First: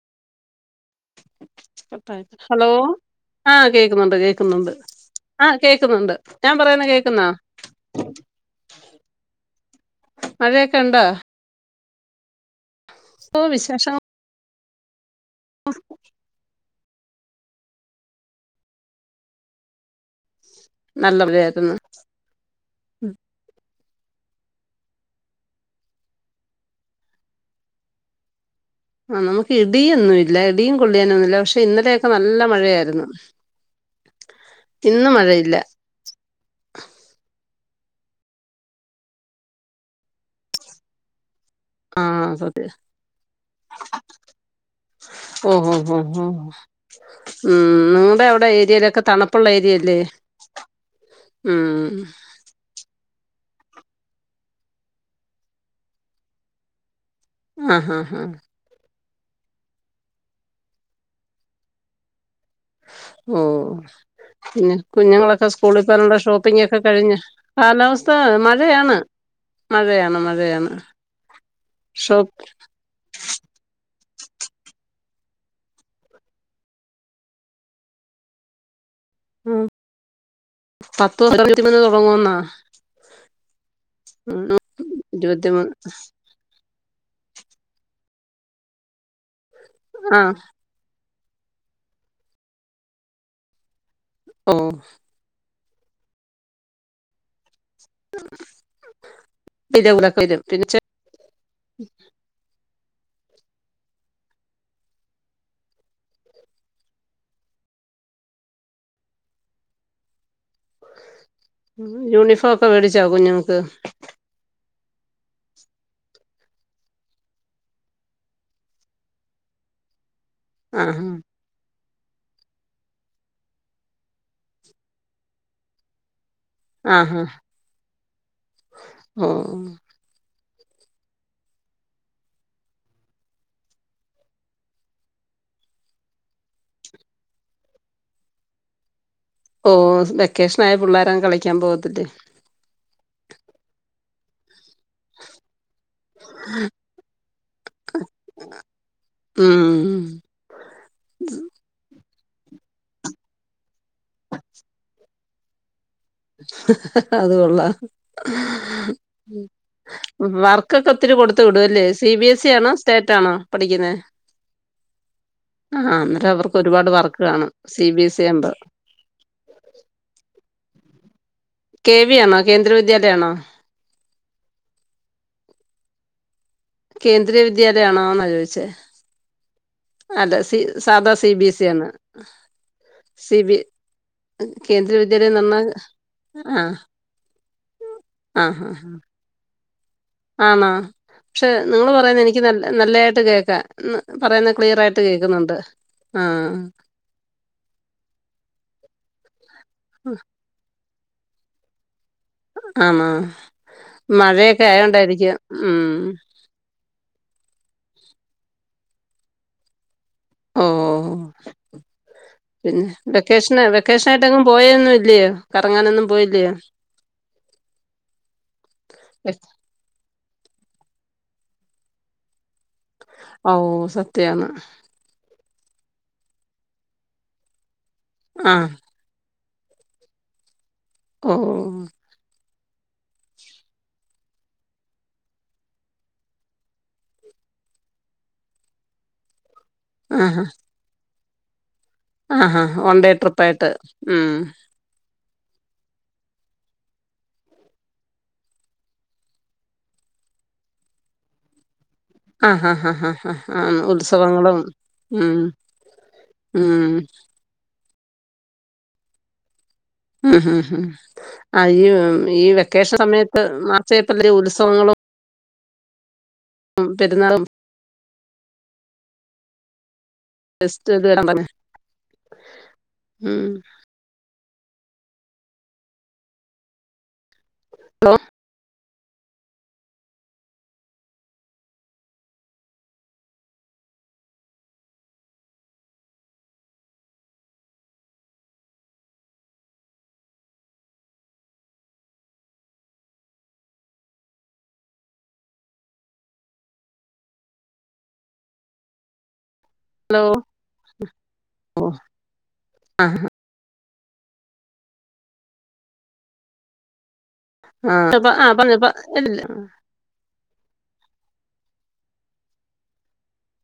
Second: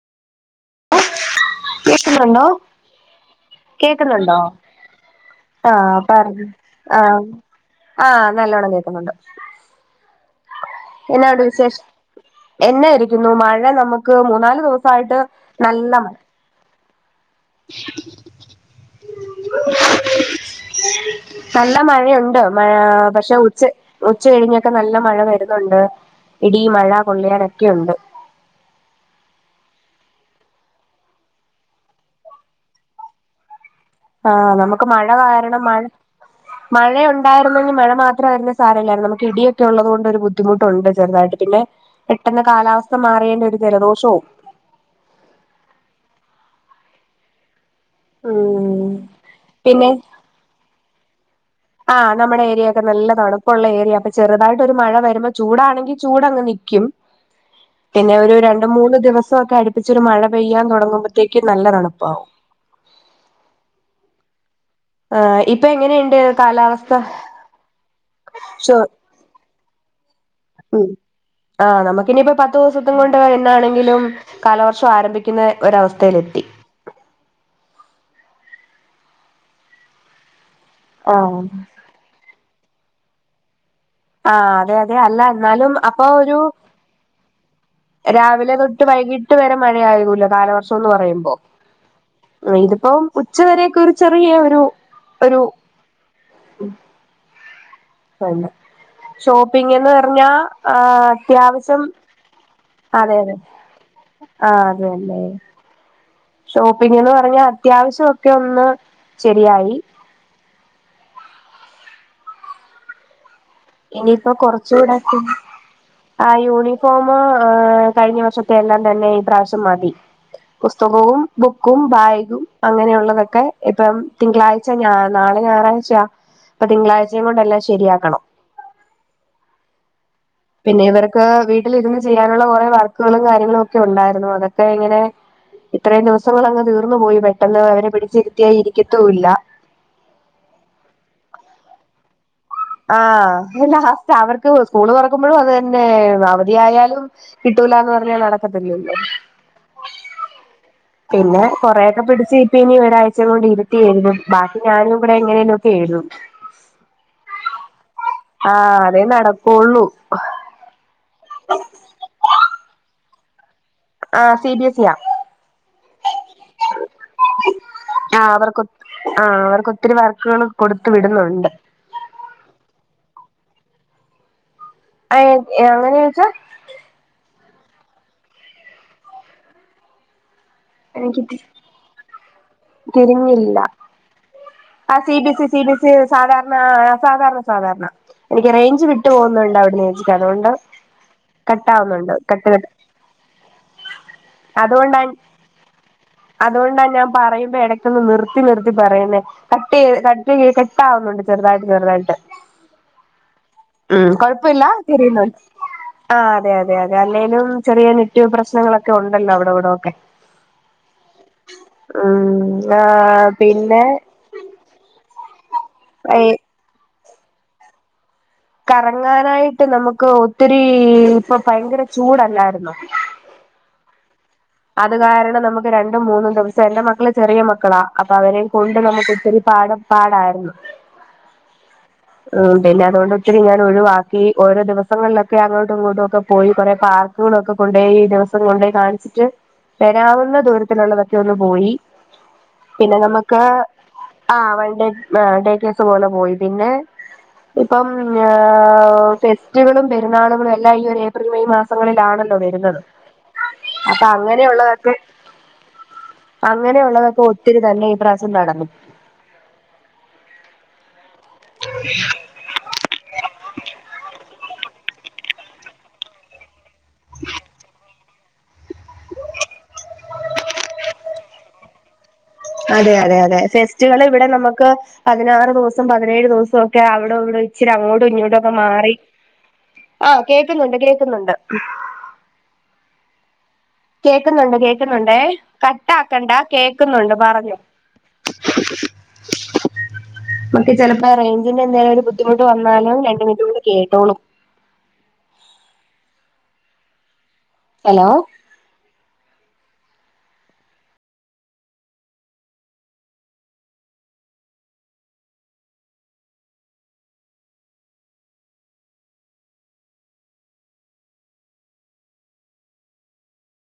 കേക്കുന്നുണ്ടോ ഹലോ ആ കേക്കുന്നുണ്ട് കേക്കുന്നുണ്ടോ കേൾക്കുന്നുണ്ട് ആ ആഹ് കേക്കുന്നുണ്ട് ഞാൻ പറയുന്നേ കേക്കുന്നോ? ആ നല്ലവണ്ണം കേക്കുന്നുണ്ട്. മഴയൊക്കെ ഉണ്ടോ? എന്നാ വിശേഷം? എന്നായിരിക്കുന്നു ഓ മഴ വിശേഷം നമ്മുക്ക് മൂന്നാല് ദിവസമായിട്ട് നല്ല നല്ല [inaudible] മഴയായിരുന്നു നല്ല മഴയുണ്ട് മഴാ പക്ഷെ ഉച്ച ഉച്ച കഴിഞ്ഞൊക്കെ നല്ല മഴ വരുന്നുണ്ട് ഇടി, മഴ, കൊള്ളിയാനൊക്കെയുണ്ട്. ആ നമ്മുക്ക് ഇടിയൊന്നുമില്ല ഇടിയും, കൊള്ളിയാനൊന്നും ഇല്ല പക്ഷെ ഇന്നലെയൊക്കെ നല്ല മഴയായിരുന്നു. ആഹ് നമ്മുക്ക് മഴ ഇന്ന് മഴയില്ല കാരണം മഴ മഴയുണ്ടായിന്നെങ്കിൽ മഴ മാത്രമായിരുന്നേ സാരമില്ലായിരുന്നു. നമ്മുക്ക് ഇടിയൊക്കെ ഉള്ളതു കൊണ്ട് ഒരു ബുദ്ധിമുട്ടുണ്ട് ചെറുതായിട്ട് പിന്നെ ആഹ് പെട്ടെന്ന് സത്യ കാലാവസ്ഥ മാറിയേന്റെ ഒരു ജലദോഷവും ഉം ഉം ഉം ഉം ഉം നിങ്ങടെ അവിടെ ഉം ഏരിയയിലൊക്കെ തണുപ്പുള്ള പിന്നെ ഏരിയല്ലേ? ഉം ആഹ് നമ്മടെ ഏരിയാ നല്ലതണുപ്പുള്ള ഏരിയാ. അപ്പൊ ചെറുതായിട്ട് ഒരു മഴ വരുമ്പോ ചൂടാണെങ്കിൽ ചൂടങ്ങ് നിക്കും. ആഹ് ഹാ പിന്നെ ഹാ ഒരു രണ്ടുമൂന്ന് ദിവസം ഒക്കെ അടുപ്പിച്ച് ഒരു മഴ പെയ്യാൻ തുടങ്ങുമ്പോഴത്തേക്ക് നല്ല തണുപ്പാവും. ഉം പിന്നെ ആഹ് കുഞ്ഞുങ്ങളൊക്കെ ഇപ്പൊ സ്കൂളിൽ പോവാൻ എങ്ങനെയുണ്ട് ഒള്ള ഷോപ്പിംഗ് ഒക്കെ കാലാവസ്ഥ കഴിഞ്ഞ് കാലാവസ്ഥ ചോ മഴയാണ് മഴയാണ് മഴയാണ് ഉം ആഹ് ഷോപ് നമുക്കിനിയിപ്പോ [unintelligible] കൊണ്ട് എന്നാണെങ്കിലും കാലവർഷം ആരംഭിക്കുന്ന ഒരവസ്ഥയിലെത്തി ഉം പത്ത് ആഹ് [unintelligible] മുന്ന് തുടങ്ങുവന്നാ ആഹ് അതെ അതെ അല്ല എന്നാലും ഇരുപത്തിമൂന്ന് അപ്പൊ ഒരു രാവിലെ തൊട്ട് വൈകിട്ട് വരെ മഴ ആ ആയികൂല കാലവർഷം ന്ന് പറയുമ്പോ ഇതിപ്പോം ഉച്ചവരെക്കെ ഒരു ചെറിയ ഓ ഒരു ഒരു [unintelligible] ഷോപ്പിംഗ് എന്ന് ഇതിന്റെ കൂടൊക്കെ പറഞ്ഞാ വരും ആ പിന്നെ അത്യാവിശ്യം അതെ അതെ ആഹ് അതെ അല്ലെ ഷോപ്പിംഗ് എന്ന് പറഞ്ഞാ അത്യാവശ്യം ഒക്കെ ഒന്ന് ശരിയായി യൂണിഫോം ഒക്കെ വേടിച്ചാ കുഞ്ഞുങ്ങക്ക്‌ ഇനിയിപ്പ കൊറച്ചുകുടോക്കെ ആ യൂണിഫോമ് കഴിഞ്ഞ വർഷത്തെ എല്ലാം തന്നെ ഈ പ്രാവശ്യം മതി ആഹാ പുസ്തകവും ബുക്കും ബാഗും അങ്ങനെയുള്ളതൊക്കെ ഇപ്പം തിങ്കളാഴ്ച നാളെ ഞായറാഴ്ചയാ ഇപ്പൊ ആഹാ തിങ്കളാഴ്ചയും കൊണ്ടല്ലാം ശരിയാക്കണം ഉം പിന്നെ ഇവർക്ക് വീട്ടിലിരുന്ന് ചെയ്യാനുള്ള കുറെ വർക്കുകളും കാര്യങ്ങളും ഒക്കെ ഉണ്ടായിരുന്നു അതൊക്കെ ഇങ്ങനെ ഇത്രയും ദിവസങ്ങൾ അങ്ങ് തീർന്നു പോയി പെട്ടെന്ന് അവര് പിടിച്ചിരുത്തിയാ ഇരിക്കത്തൂ ഇല്ല ഓ വെക്കേഷൻ ആയ പിള്ളേര് അങ്ങ് കളിക്കാൻ പോകത്തില്ലേ ആ ലാസ്റ്റ് അവർക്ക് സ്കൂള് തുറക്കുമ്പോഴും അത് തന്നെ അവധിയായാലും കിട്ടൂലാന്ന് പറഞ്ഞാൽ നടക്കത്തില്ലല്ലോ ഉം പിന്നെ കൊറെക്കെ പിടിച്ച് ഇപ്പ ഇനി ഒരാഴ്ച കൊണ്ട് ഇര് ത്തി എഴുതും ബാക്കി ഞാനും കൂടെ എങ്ങനെലും ഒക്കെ എഴുതും അതുകൊള്ളാം ആഹ് അതേ നടക്കുള്ളൂ വർക്കൊക്കെ ഒത്തിരി കൊടുത്തു വിടും അല്ലേ സി ബി എസ് ഇ ആണോ സ്റ്റേറ്റ് ആണോ പഠിക്കുന്നെ ആഹ് C B S E yeah ആഹ് അന്നേരം അവർക്ക് ഒരുപാട് വർക്ക് കാണും സി ബി എസ് ഇ ആഹ് ആകുമ്പോ അവർക്ക് ആഹ് അവർക്ക് ഒത്തിരി വർക്കുകള് കൊടുത്ത് വിടുന്നുണ്ട് കെ വി ആണോ കേന്ദ്ര വിദ്യാലയ ആണോ ആ അങ്ങനെ ചോദിച്ചാ കേന്ദ്രീയ വിദ്യാലയ ആണോ എന്നാ ചോദിച്ചേ അല്ല സി സാദാ എനിക്ക് സി ബി എസ്‌ ഇ ആന്ന തിരിഞ്ഞില്ല കേന്ദ്ര ആ സി ബി വിദ്യാലയം എന്ന് എസ് ഇ സി പറഞ്ഞാൽ ബി എസ് ഇ സാധാരണ ആഹ് സാധാരണ സാധാരണ എനിക്ക് ആഹ് ആഹ് റേഞ്ച് വിട്ടു പോകുന്നുണ്ട് അവിടെന്ന് ചേച്ചിക്ക് അതുകൊണ്ട് ആണോ പക്ഷെ നിങ്ങള് കട്ടാവുന്നുണ്ട് പറയുന്ന എനിക്ക് കട്ട് ന കട്ട് നല്ലയായിട്ട് കേൾക്കാ പറയുന്ന ക്ലിയർ അതുകൊണ്ടാ ആയിട്ട് കേക്കുന്നുണ്ട് അതുകൊണ്ടാ ഞാൻ പറയുമ്പോ ഇടയ്ക്കൊന്ന് നിർത്തി നിർത്തി പറയുന്നേ കട്ട് ചെയ്ത് കട്ട് കട്ടാവുന്നുണ്ട് ചെറുതായിട്ട് ചെറുതായിട്ട് ആന്നാ ഉം കൊഴപ്പില്ല മഴയൊക്കെ ആയതൊണ്ടായിരിക്കും തിരിയുന്നുണ്ട് ഉം ആ അതെ അതെ അതെ അല്ലേലും ചെറിയ നെറ്റ് പ്രശ്നങ്ങളൊക്കെ ഉണ്ടല്ലോ അവിടെ ഇവിടോക്കെ ഓ ഓ ഉം ആ പിന്നെ വെക്കേഷന് പിന്നെ വെക്കേഷനായി ട്ടെങ്ങും പോയൊന്നും ഇല്ലയോ കറങ്ങാനൊന്നും പോയില്ലയോ കറങ്ങാനായിട്ട് നമുക്ക് ഒത്തിരി ഇപ്പൊ ഭയങ്കര ചൂടല്ലായിരുന്നോ ഓ സത്യാന്ന് അത് കാരണം നമുക്ക് രണ്ടും മൂന്നും ദിവസം എന്റെ മക്കള് ചെറിയ മക്കളാ അപ്പൊ അവരെ ആഹ് കൊണ്ട് നമുക്ക്‌ ഒത്തിരി പാട പാടായിരുന്നു ഓ ഉം പിന്നെ അതുകൊണ്ട് ഒത്തിരി ഞാൻ ഒഴിവാക്കി ഓരോ ദിവസങ്ങളിലൊക്കെ അങ്ങോട്ടും ഇങ്ങോട്ടും ഒക്കെ പോയി കുറെ പാർക് ക്കുകളൊക്കെ കൊണ്ടുപോയി ദിവസം കൊണ്ടോയി കാണിച്ചിട്ട് വരാവുന്ന ആഹ് ദൂരത്തിലുള്ളതൊക്കെ ഒന്ന് പോയി ആഹ് വൺ പിന്നെ ഡേ നമുക്ക് ട്രിപ്പായിട്ട് ഉം ആ വൺ ഡേ ആഹ് ഡേക്കസ് പോലെ പോയി പിന്നെ ഇപ്പം ഫെസ്റ്റുകളും പെരുന്നാളുകളും എല്ലാം ഈ ഒരു ഏപ്രിൽ മെയ് മാസം സങ്ങളിലാണല്ലോ വരുന്നത്. ഹ ഹ ആഹ് അപ്പൊ ഉത്സവങ്ങളും അങ്ങനെയുള്ളതൊക്കെ ഉം ഉം അങ്ങനെയുള്ളതൊക്കെ ഒത്തിരി തന്നെ ഈ പ്രാവസ്യം നടന്നു ഉം ഹം ആഹ് ഈ ഈ വെക്കേഷൻ സമയത്ത് മാച്ചേപ്പല്ല ഉത്സവങ്ങളും ഉം പെരുന്നാളും ടെസ്റ്റ്ത് അതെ അതെ അതെ ഫെസ്റ്റിവൽ ഇവിടെ നമുക്ക് പതിനാറ് ദിവസം പതിനേഴ് ദിവസം ഒക്കെ അവിടെ ഇവിടെ ഇച്ചിരി അങ്ങോട്ടും ഹലോ ഇഞ്ഞോട്ടുംക്കെ മാറി ആഹ് കേൾക്കുന്നുണ്ട് കേൾക്കുന്നുണ്ട്. കേൾക്കുന്നുണ്ട് കേക്കുന്നുണ്ട് കട്ടാക്കണ്ട കേക്കുന്നുണ്ട് പറഞ്ഞു [unintelligible] മേ ചിലപ്പോ റേഞ്ചിന്റെ എന്തേലും ഒരു ബുദ്ധിമുട്ട് വന്നാലും രണ്ട മിനിറ്റ്ണ്ട് കേട്ടോളൂ ഹലോ ഹലോ ഓ ആഹ് [unintelligible]